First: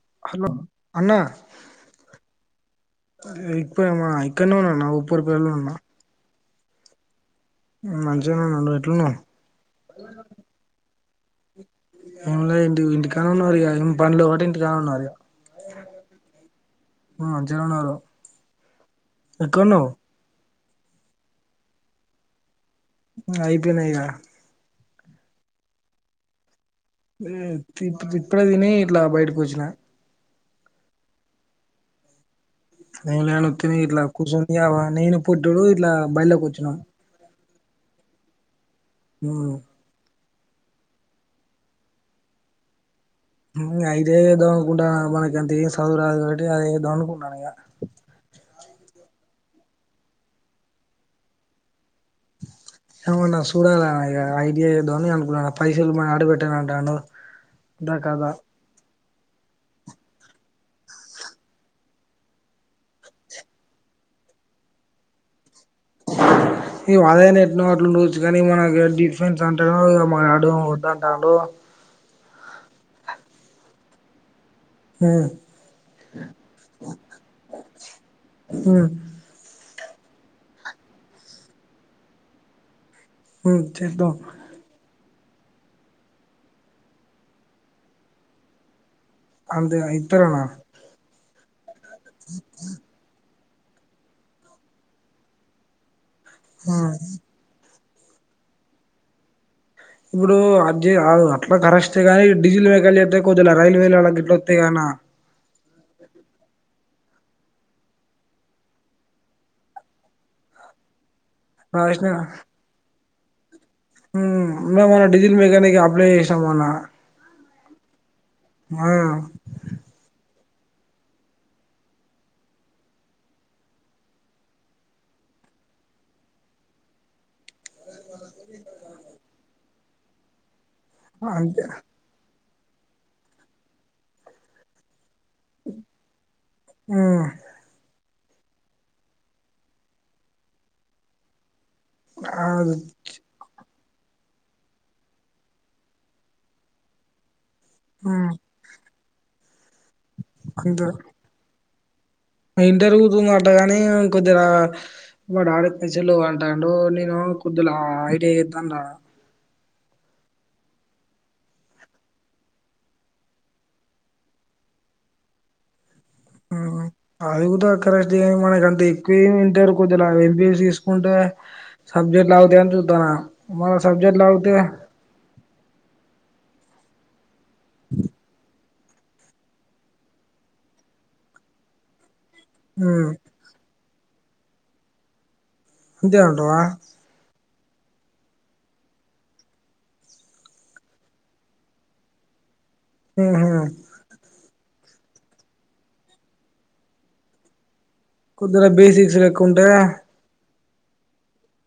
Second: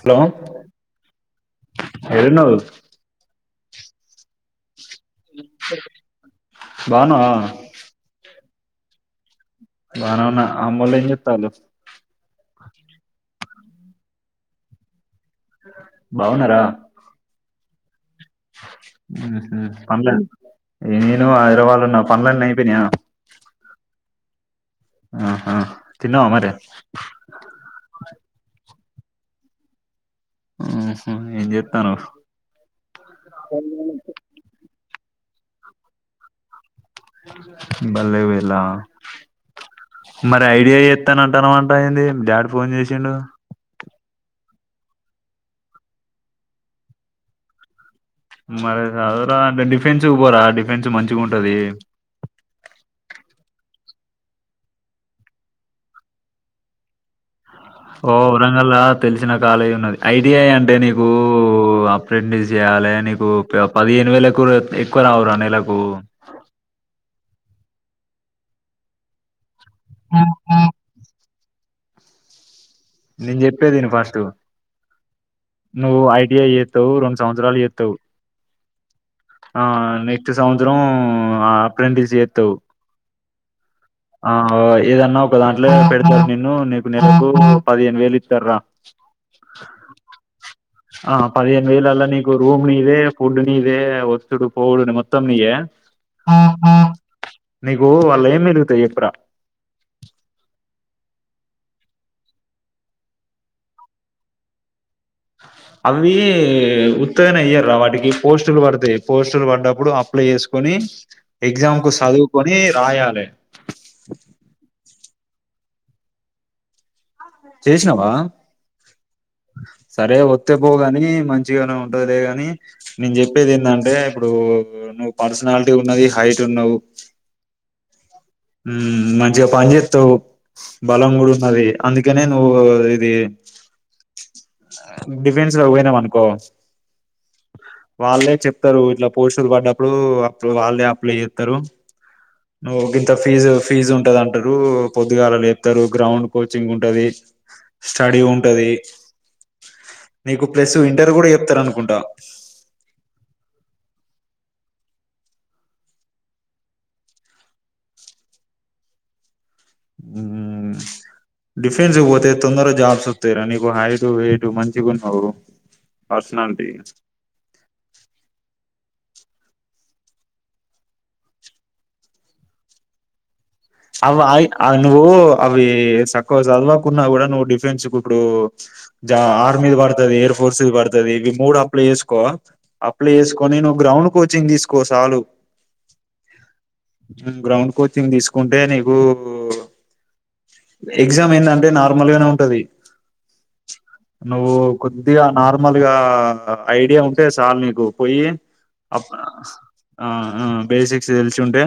Hello అన్నా ఏడున్నావ్ ఇప్పుడు మా ఇక్కడ్నే ఉన్న ఉప్పుడు పేళ్లు ఉన్నా బాన్నావా రా మంచిగా ఉన్న నువు ఏట్లున్నావ్ బానే ఉన్న అమ్మోల్ ఎట్లు టాలు ఫోన్లో ఏం ఇంటికాడనే ఉన్నరిగా ఏం పండ్లు ఒకటి ఇంటికానే ఉన్నారిగా బావున్నారా మంజిగానే ఉన్నారు ఉహ్ హు ఎక్కడున్నావు పనిలేదు నేను హైదరావాద్ వాళ్ళు ఉన్న పనుల ఐపఐపోయినాయిగా ఆహా తిన్నవా మరి ఊ తింటి ఇప్పుడు దిన ఇట్లా బయటకు వచ్చిన ఊ ఏం చెస్తానవ్ నేనొతిని ఇట్లా కుసొని గా పో పుట్టడు ఇలా బయల్లోకి పోతున్నాం బల్లకి పోయితన్నావా నువ్వు మరి ఐడియా చేస్తాన అంటాను అంట అయింది డాడ్ ఫోన్ చేసిండు అదేధోకుంటా మనకి ఎంత సదువు అదేధో అనుకుంటానా మరి చదవరా అంటే డిఫెన్స్ పోరా డిఫెన్స్ మంచిగా ఉంటది ఏమన్నా చూడాల ఇక ఐడియా ఏదో అని అనుకున్నాను పైసలు మని అడిపెట్టాను అంటాను ఓ ఔరంగలాదు తెలిసిన కాలేజ్ ఉన్నది. ఐటిఐ అంటే నీకు అప్రెంటిస్ చేయాలి. నీకు పదిహేను వేలు ఎక్కువ రావు. నీకు నెలకు ఇగో పదైన ఎట్న గొట్ల ఉండచ్చు కాని మనకి డిఫెన్స్ వంటాను ఇ మానాడు ఆ వద్దంటాండు నేను చెప్పేది ఇను ఫస్ట్ ఉమ్ నువ్వు ఐటిఐ చేస్తావు రెండు సంవత్సరాలు చేస్తావు ఉమ్ ఆ నెక్స్ట్ సంవత్సరం అప్రెంటిస్ చేత్తవు ఉమ్ చేద్దాం ఆ ఏదన్నా క్ దాంట్లో పెడతారు నిన్ను నీకు నెలకు పదేను వేలు ఇత్తారు రా అంతే ఇత్తరనా ఆ పదిహేను వేళల్లో నీకు రూమ్ నిత్తే ఫుడ్ నీదే ఒత్డు పోడు మొత్తం నీయే హా నీకు వాళ్ళ ఏం మరుగుతాయి చెప్పురా ఇప్పుడు అ అట్లా కరస్టే గానీ డీజిల్ లెక్కలు చెప్పేకి పోతాలే కొద్దులే రైల్వేలు అలా గిట్ల వస్తాయి గాన అవి ఉత్తగనే అయ్యారు వాటికి పోస్టులు పడతాయి పోస్టులు పడ్డప్పుడు అప్లై చేసుకొని ఎగ్జామ్ కు రాసిన చదువుకొని రాయాలి మన డీజిల్ మెకానీక్ అప్లై చేసాం మొన్న చేసినవా ఆ కొ పోగాని మంచిగానే ఉంటది లే గాని నేను చెప్పేది ఏంధంటే, ఇప్పుడు నువ్వు పర్సనాలిటీ ఉన్నది హైట్ ఉన్నావు. హమ్ మంచిగ పన్ తొ బలంగుడు అంతే నది అందుకే ను ఇది డిఫెన్స్ పోయినం అనుకో ఉమ్ వాళ్ళే చెప్తరు ఇట్లా పోస్టులు పడ్నప్పుడు అప్పు వాళ్ళే అప్లై చెత్తరు అది నువ్వుగి ఇంత ఫీజు ఫీజు ఉంటది అంటరు పొద్దుగల్లా లేపుతారు గ్రౌండ్ కోచింగ్ ఉంటది స్టడీ ఉమ్ ఉంటది నీకు ప్లస్ ఇంటర్ కూడ చెప్తార అనుకుం డ ఇంటర్వ్యూ త అగాని కొద్దిగ వాడు ఆడలు అంటాడు నేను కొద్ది ఐడి చేతన్న రా హ డిఫెన్స్ పోతే తొందర జాబ్ వత్తఇ ర నీకు హైట్ వేట్ మంచిగున్నవు అది కూడా దక్క మనకు అంత ఎక్కువ ఏం రు కొద్దిలా ఎంబిఎస్ తీసుకుంటే సబ్జెక్ట్ లావుతాయ అని చూద్దాను అయి నువ్ అవి సక్కవ చదువాకున్న కూడ నువ్వు డిఫ ఫ్రెండ్స్ కు ఇప్పుడు జా ఆర్మీది బడుతది ఎయిర్ ఫోర్స్ ఇది బ పర్తుది ఇవి మూడు అప్లై చేేసుకో మ్మ్ అప్లై చేసుకొని నువ్వు గ్రౌండ్ కోచింగ్ తీసుకో సాలు అంతే అంటావా గ్రౌండ్ కోచింగ్ తీసుకు టె నీకు ఎగ్జామ్ ఎందంటే నార్మల్గానే ఉంటది హమ్ హమ్ కొద్దిగ నార్మల్ గ ఐడియ ఉంటే చాల్ నీకు పోయి కోద్దిగ అప్ బేసిక్స్ లేక ఉంటే ఆ ఆ బేసిక్స్ తెలిసి ఉంటే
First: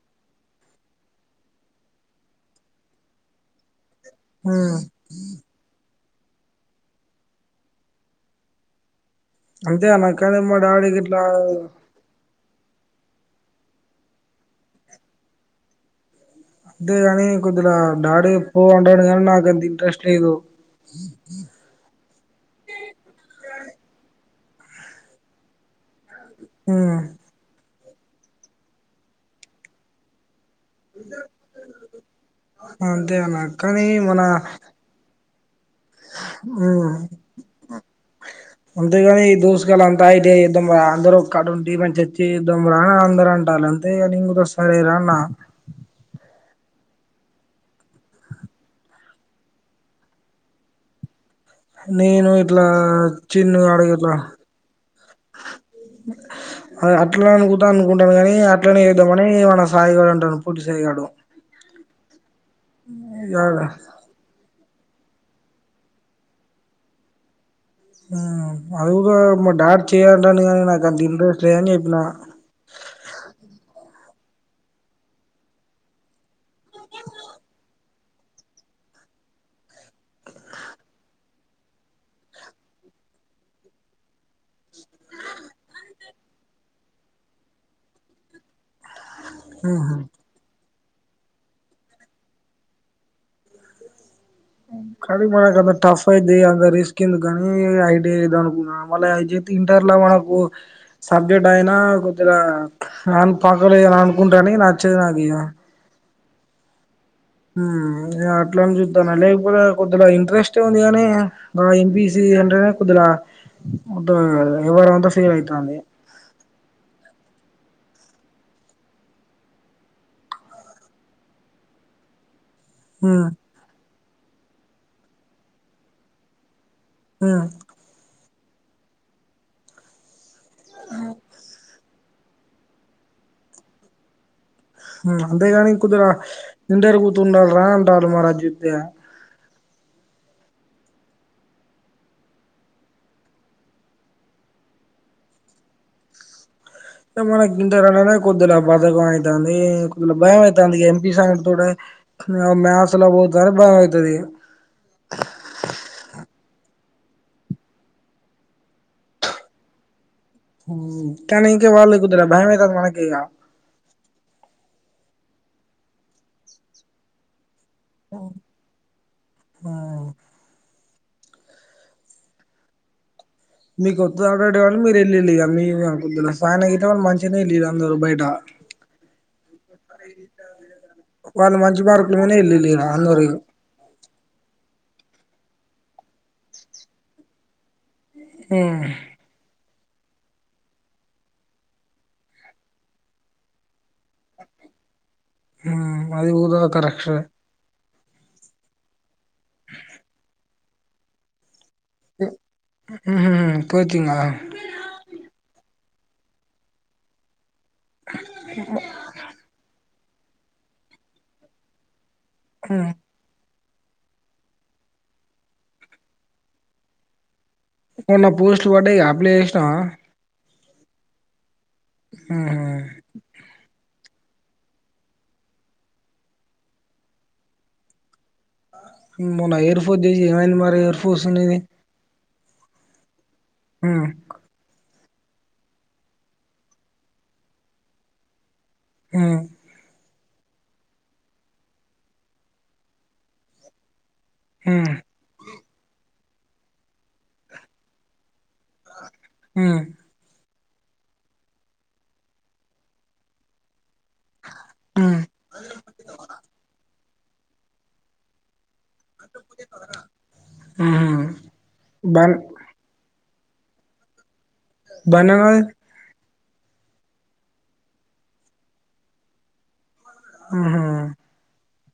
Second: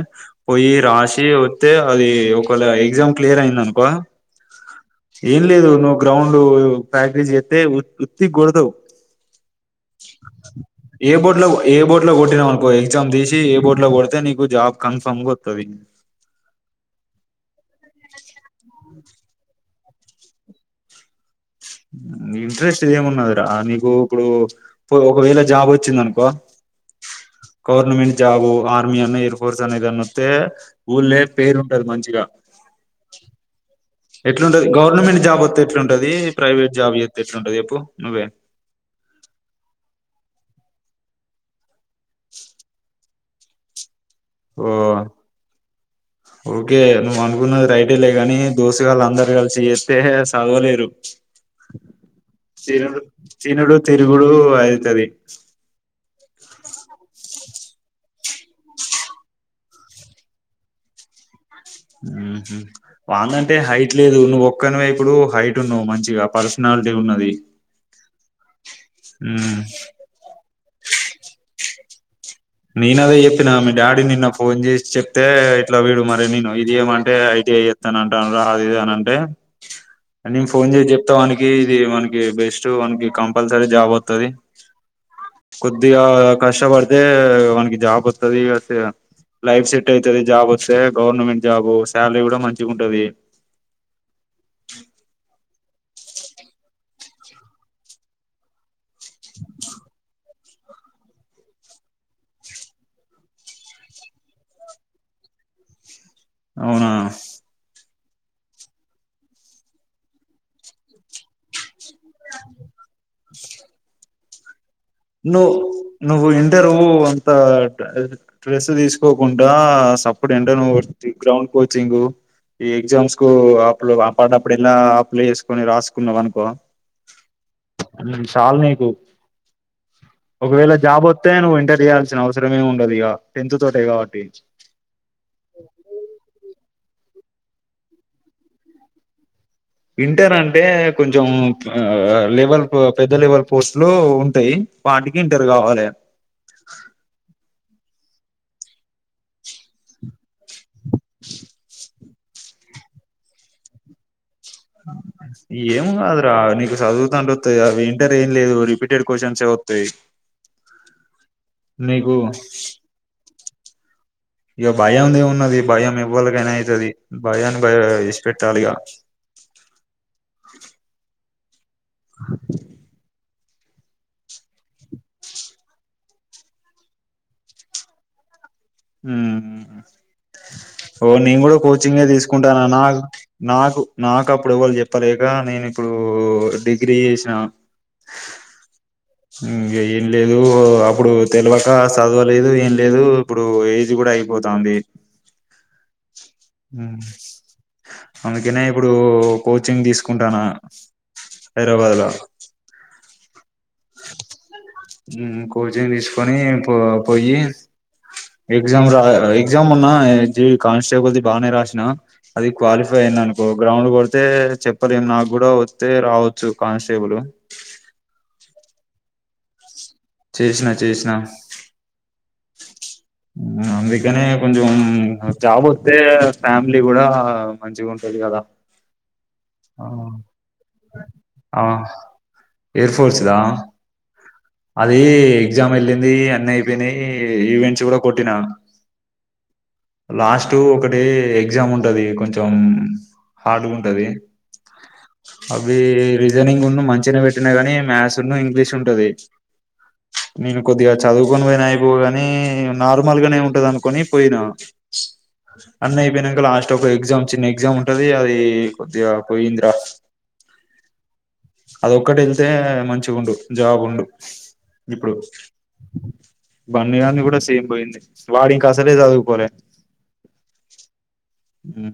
పోయి రాసి అయితే అది ఒకవేళ ఎగ్జామ్ క్లియర్ అయింది అనుకో మ్మ్ ఏం లేదు నువ్ గ్రౌండ్ ఫ్యాక్టీజ్ ఎతే ఉత్తి గుడదవు అంతే అనా కానీ మ డాడీ గిట్ల ఎగజామ్ దసి ఏ బోర్ట్ లో పోడతే నీకు జాబ్ కన్ఫర్మ్ కొతుంది అంతేగాని కొద్దిగా డాడి పోండనికి కానీ నాకు ఎంత ఇంట్రెస్ట్ లేదు ఇంట్రెస్ట్ ఏమున్నదిరా నీకు ఇప్పుడు ఒకవేళ జాబ్ వచ్చింది అనుకో హ గవర్నమెంట్ జాబు ఆర్మీ అన్న ఎయిర్ ఫోర్స్ అన్న ఇది అన్న వస్తే ఊళ్ళే పేరు ఉంటది మంచిగా అంతే అన్న కానీ మన ఎట్లుంటది గవర్నమెంట్ జాబ్ వంది ఎట్ంటది ప్రైవేట్ ఉమ్ జాబ్ చేతే ఎట్లుంటది చెప్పు నువ్వే ఐటి ఐ చేద్దాం రా అందరం ఒక్కకడా ఉండి చేద్దాం రా అని అందరు టాలు అదే నిను కూడా వస్తా ఓ లేరా అన్నా ఓకే నువ్వు అనుకున్నది రైటే లే కాని దోస్తుగాళ్ళ అందరు కలిసి చేస్తే చదవలేరు నేను ఇట్లా తినుడు చిన్న తినుడు అడగ ఇట్లా తిరుగుడు అయితది అ అట్లా అను అనుకుంటాను కాని అట్లనే చేద్దామని మన సాయి గాడు అంటాడు పొట్టి సాయి గాడు వాందంటే హైట్ లేదు నువ్వు ఒ ఒక్కనవ ఇప్పుడు హైట్ ఉన్నావు మంచిగా పర్సనాలిటీ ఉన్నది అది కూడా మ ఉమ్ డాడి చేయి అంటండు కానీ నాకు అంత ఇంట్రెస్ట్ లే అని చె నా ననదే చెప్పిన ఆ మీ డాడీ నిన్న ఫోన్ చేసి చెప్తే ఇట్లా వీడు మరిే నేను ఇది ఏమంటే ఐటీ చెత్త ంటాను రా అది ఇద అని అంటే నేను ఫోన్ చేసి చెప్తానకి ఇది మనకి బెస్ట్ మనకి కంపల్సరీ జాబ్ వతుది కొద్దిగా కష్టపడితే వానికి జాబ్ వస్తుది ఈక ైఫ్ సెట్ అవుతది జాబ్ వస్తే గవర్నమెంట్ జాబు శాలరీ కూడా మంచిగా ఉంటది కానీ మనకు అంత టఫ్ అయిది అంత రిస్క్ ఏంది కానీ ఐటి ఐ అనుకుంటున్నా మళ్ళ అ ఇంటర్ లో మనకు సబ్జెక్ట్ అయినా కొద్దిగా పక్కలేదుని అనుకుంటాని నచ్చేది నాకు ఇక అవునా హ అట్లా అని చూద్దాను లేకపోతే కొద్దిగా ఇంట్రెస్ట్ే ఉంది కాగాని బీసి అంటే కొద్దిల అదా నువు నువ్వు ఇంటరువ టడ్రెస్ తీసుకోకుండా సప్పుడు ఎండన గ్రౌండ్ కోచింగ్ ఈ ఎగ్జమ్స్ హ్మ్ కో అప్పుడు అప్పు పడప్పుడు ఎలా అప్పులు చేసుకొని రాసుకున్నావు అనుకో ఆ చాల నీకు ఒకవేళ జాబ్ వస్త నువ్వు ఇంటర్ చేయాలి వచ్చినవసరమే ఉండదు ఇక టెన్త్ తోట కాబట్టి ఇంటరుగుతుండాలి రా అంటారు మరి అద్ చెప్యా ఇంటర్ అంటే కొంచెం అ లెవెల్ పెద్ద లెవెల్ పోస్ట్లు ఉంటాయి వాటికి ఇంటర్ కావాలి. మనకింటార అనేనే కొద్దిగా బతకం అవుతది కొద్దిగా భయం అ ఎంపీ సా కూడా మ్యాస్లా పోతుర బా అయితది ఏం కాదురా చదువుతు అంటుతాయి అవి ఇంటర్ ఏం లేదు రిపీటెడ్ క్వశ్చన్స్ వతాయి కానీ ఇంకే వాళ్ళు కుదర భయమే కదా మనకి ఇ భయం ఉన్నది భయం ఇవ్వలకైనా అవుతది భయానికి ఇడిచిపెట్టాలిగా మీకు కొద్ [unintelligible] మీరు వెళ్ళళ్ళి మీద్దు సాన అతే వాళ్ళు మంచిగానే వెళ్ళ అందరరు బయట మ్ ఓ నేను కూడా వాళ్ళు మంచి కోచింగే మార్కుల మీదనే తీసుకుంటాను వెళ్ళిళ్ళు నా ఇగ అందరు ఇగ నాకు నాకు అప్పుడు ఎవాళు చెప్పాలే ఇకా నేను ఇప్పుడు డిగ్రీ చేసిన ఆ ఉమ్, ఏం లేదు అప్పుడు తెలివక చదవలేదు ఏం లేదు ఇప్ ఇప్పుడు ఏజ్ కూడా అయిపోతంది అది ఉూద క రక్ష అందుకనే ఇప్పుడు కోచింగ్ తీసుకుంటాను హైదరాబాద్లా ఆహా కోచింగ్ కోచింగ్ తీసుకొని పో పోయి ఎక్జా రా ఎక్జామ్ ఉన్నా కానిస్టేబుల్ బాగానే రాసిన అది క్వాలిఫై అయింది అనుకో గ్రౌండ్ కొడితే చెప్పలేం నాకు కూడా వస్తే రావచ్చు కానిస్టేబుల్ పోస్ట్లు పడ్యి అప్లై చేసినా చేసిన చేష్న ఆ అందునే కొంచం జాబ్ వస్తే ఫ్యామిలీ కూడా మంచిగా ఉంటుది కదా మొన్న ఎయిర్ ఫోర్స్ చేసి ఏమైంది మరి ఎయిర్ ఫోర్స్ నిధి ఏర్ ఫోర్స్దా మ్మ్ అది ఎగ్జామ్ వెళ్ళింది అన్న అయిపోయినాయి ఈవెంట్స్ కూడా కొట్టినా మ్మ్ లాస్ట్ ఒకటిే ఎగ్జామ్ ఉంటది కొంచం హార్డ్ గా ఉంటది హ్మ అవి రీజనింగ్ ఉన్న మంచినే పెట్టినా కాగానీ మ్యాథ్స్ ఇం తీసి ఉంటది మ్మ్ నేను కొద్దిగా చదువుకొని పోయినా అయిపోగా నార్మల్ గానే ఉంటది అనుకో కొని పోయినా హ్మ్ అన్న అయిపోయినాక లాస్ట్ ఒక ఎగ్జామ్ చిన్న ఎగ్జామ్ ఉంటది అది కోడిగా పోయింది రా హ్మ్ అద ఒక్కటి బన్ వెళ్తే మంచిగా ఉండు జాబ్ ఉండు అ ఇప్పుడు బనానా బండిన్న కూడా సేమ్ పోయింది వాడి ఇంకా అసలే చదువుకోలే మ్మ్ హ్మ్ హ్మ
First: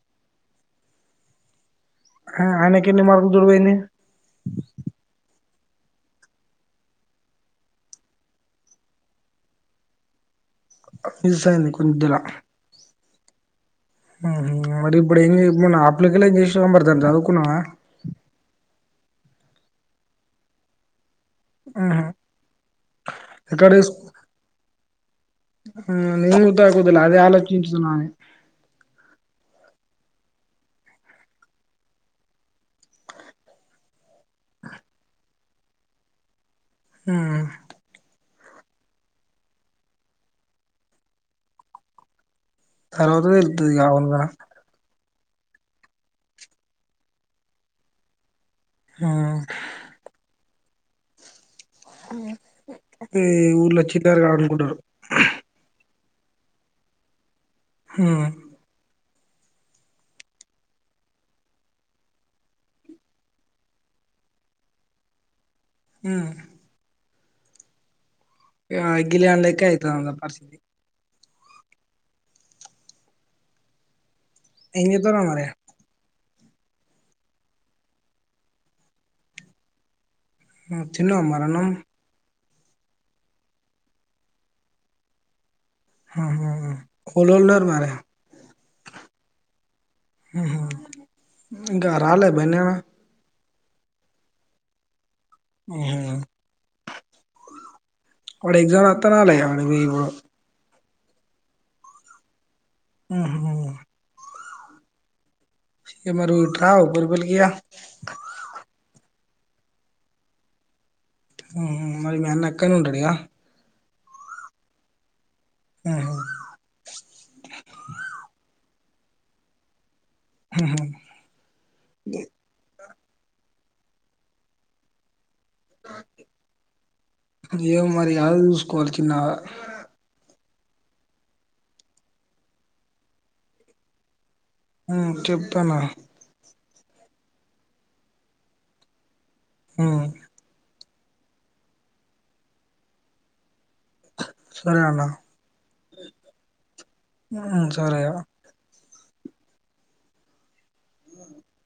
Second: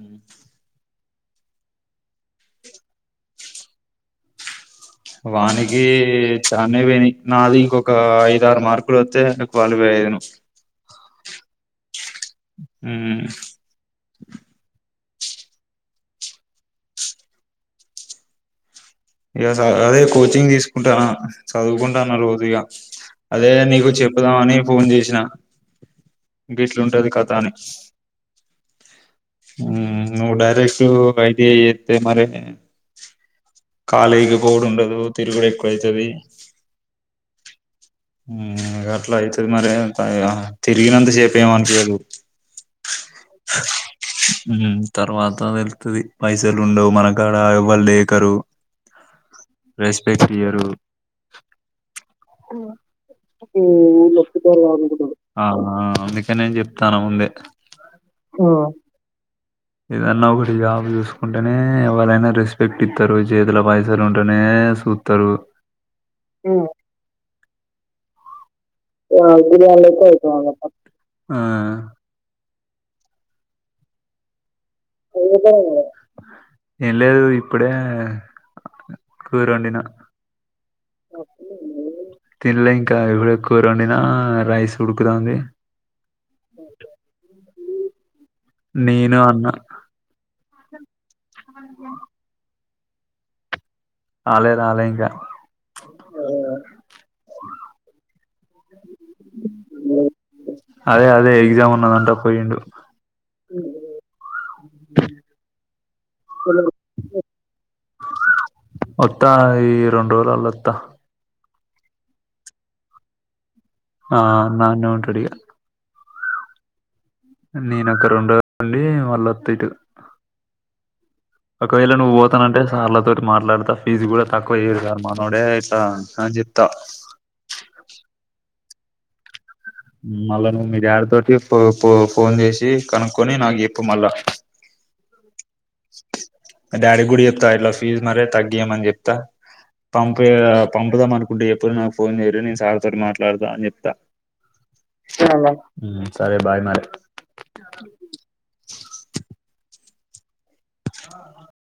అయనకి ఎన్ని మార్కులతో పోయింది వానికి చానే పోయినాయి నాది ఇంకొక ఐద ఆరు మార్కులు వస్తే క్వాలిఫై అయ ను మిస్ అయింది కొద్దిలా హ్మ హ్మ మడి అప్పుడు ఎ మ అప్పులకలా చేసిన కథ అవి చదువుకున్నావా ఎ అదే కోచింగ్ తీసుకుంటానా ఊహూ చదువుకుంటాను రోజుగా అదే నీకు చెప్పుదాం అని ఫోన్ చేసినా ఆ నిం ఊద ఆకుదల అదే అని ఆలోచించుతునా నే డైరెక్ట్ అయిటిఅయి చేస్తే మరి కాలేక కోడు ఉండదు తిరుగుడి కతుది మ్మ్ అట్లా అవుతుది మరి తిరిగినంత సేపు ఏం అనిపియదు తర్వాత వెళ్తుది కావునుగా తర్వాత వెళ్తుంది పైసలు ఉండవు మనకాడ ఇవ్వళ లేకరు హ్మ్ రైస్ పైక్రియారు ఈ ఊర్లో చిల్లరగా ఆడుకుంటారు ఆహ నేను చెప్తాను ముందే ఆ ఆ ఏదన్నా ఒగటి జాబ్ చూసుకుంటేనే ఎవరైనా రెస్పెక్ట్ ఇత్తరు చేతుల పైసలు ఉంటేనే సూత్తరు ఉ ఆ గిలి ఆడ్లేక ఆయతందా పరిస్థితి ఆ ఏం జత్తన్నవ్ మరి ఎ లేదు ఇప్పుడే కూరు వొండిన తిన్నవా మరన్నం తిినలే ఇంకా ఇబ్బుడే కూరండినా రైస్ ఉడుకుతాంది ఓలులున్నారు నేను అన్న ఉహు ఇంకా రాలే బయనా రాలె రాలె ఇంకా అహ వాడు ఎగ్జామ్స్ రాత్తన్న లే మీ అదే అదే ఎగ్జామ్ ఉన్నదంటా పోయిండు ఊహు ఇ మరుట్ రా పరుబలికియా త్తా ఈ రెండు రోజులల్ల అత్తా మరి మి అన్న అక్కడే ఉంటడిగా ఆ అన్న అన్నే ఉంటడిగా ఊ హ నేన అక్కడ రెండు రోజులండి మల్లోత్త ఇటు ఉహు ఒకవేళ నువ్వు పోతానంటే సార్లతో మాట్లాడతా ఫీజు గూడా తక్కువయ్యరు సార్ మా అోడేయి జిత్త స్ కోల్కిిన్నన్నా మీ డాడ్ తోటి పో ఫోన్ చేసి కనుక్కొని నాకు చెప్పు మళ్ళా చె త్తనా డాడీ కూడా చెప్తా ఇట్ల ఫీజు మరే తగ్గియమని చెప్తా ఉ పంపే పంపుదమనుకుంటే చెప్పురి నాకు ఫోన్ చేయిరి నేను సార్తో మాట్లాడతా అని చెప్ సరే అన్న [inaudible] ఉమ్ సరే బాయ్ మరే ఉమ్ సరేరా ఆ [inaudible]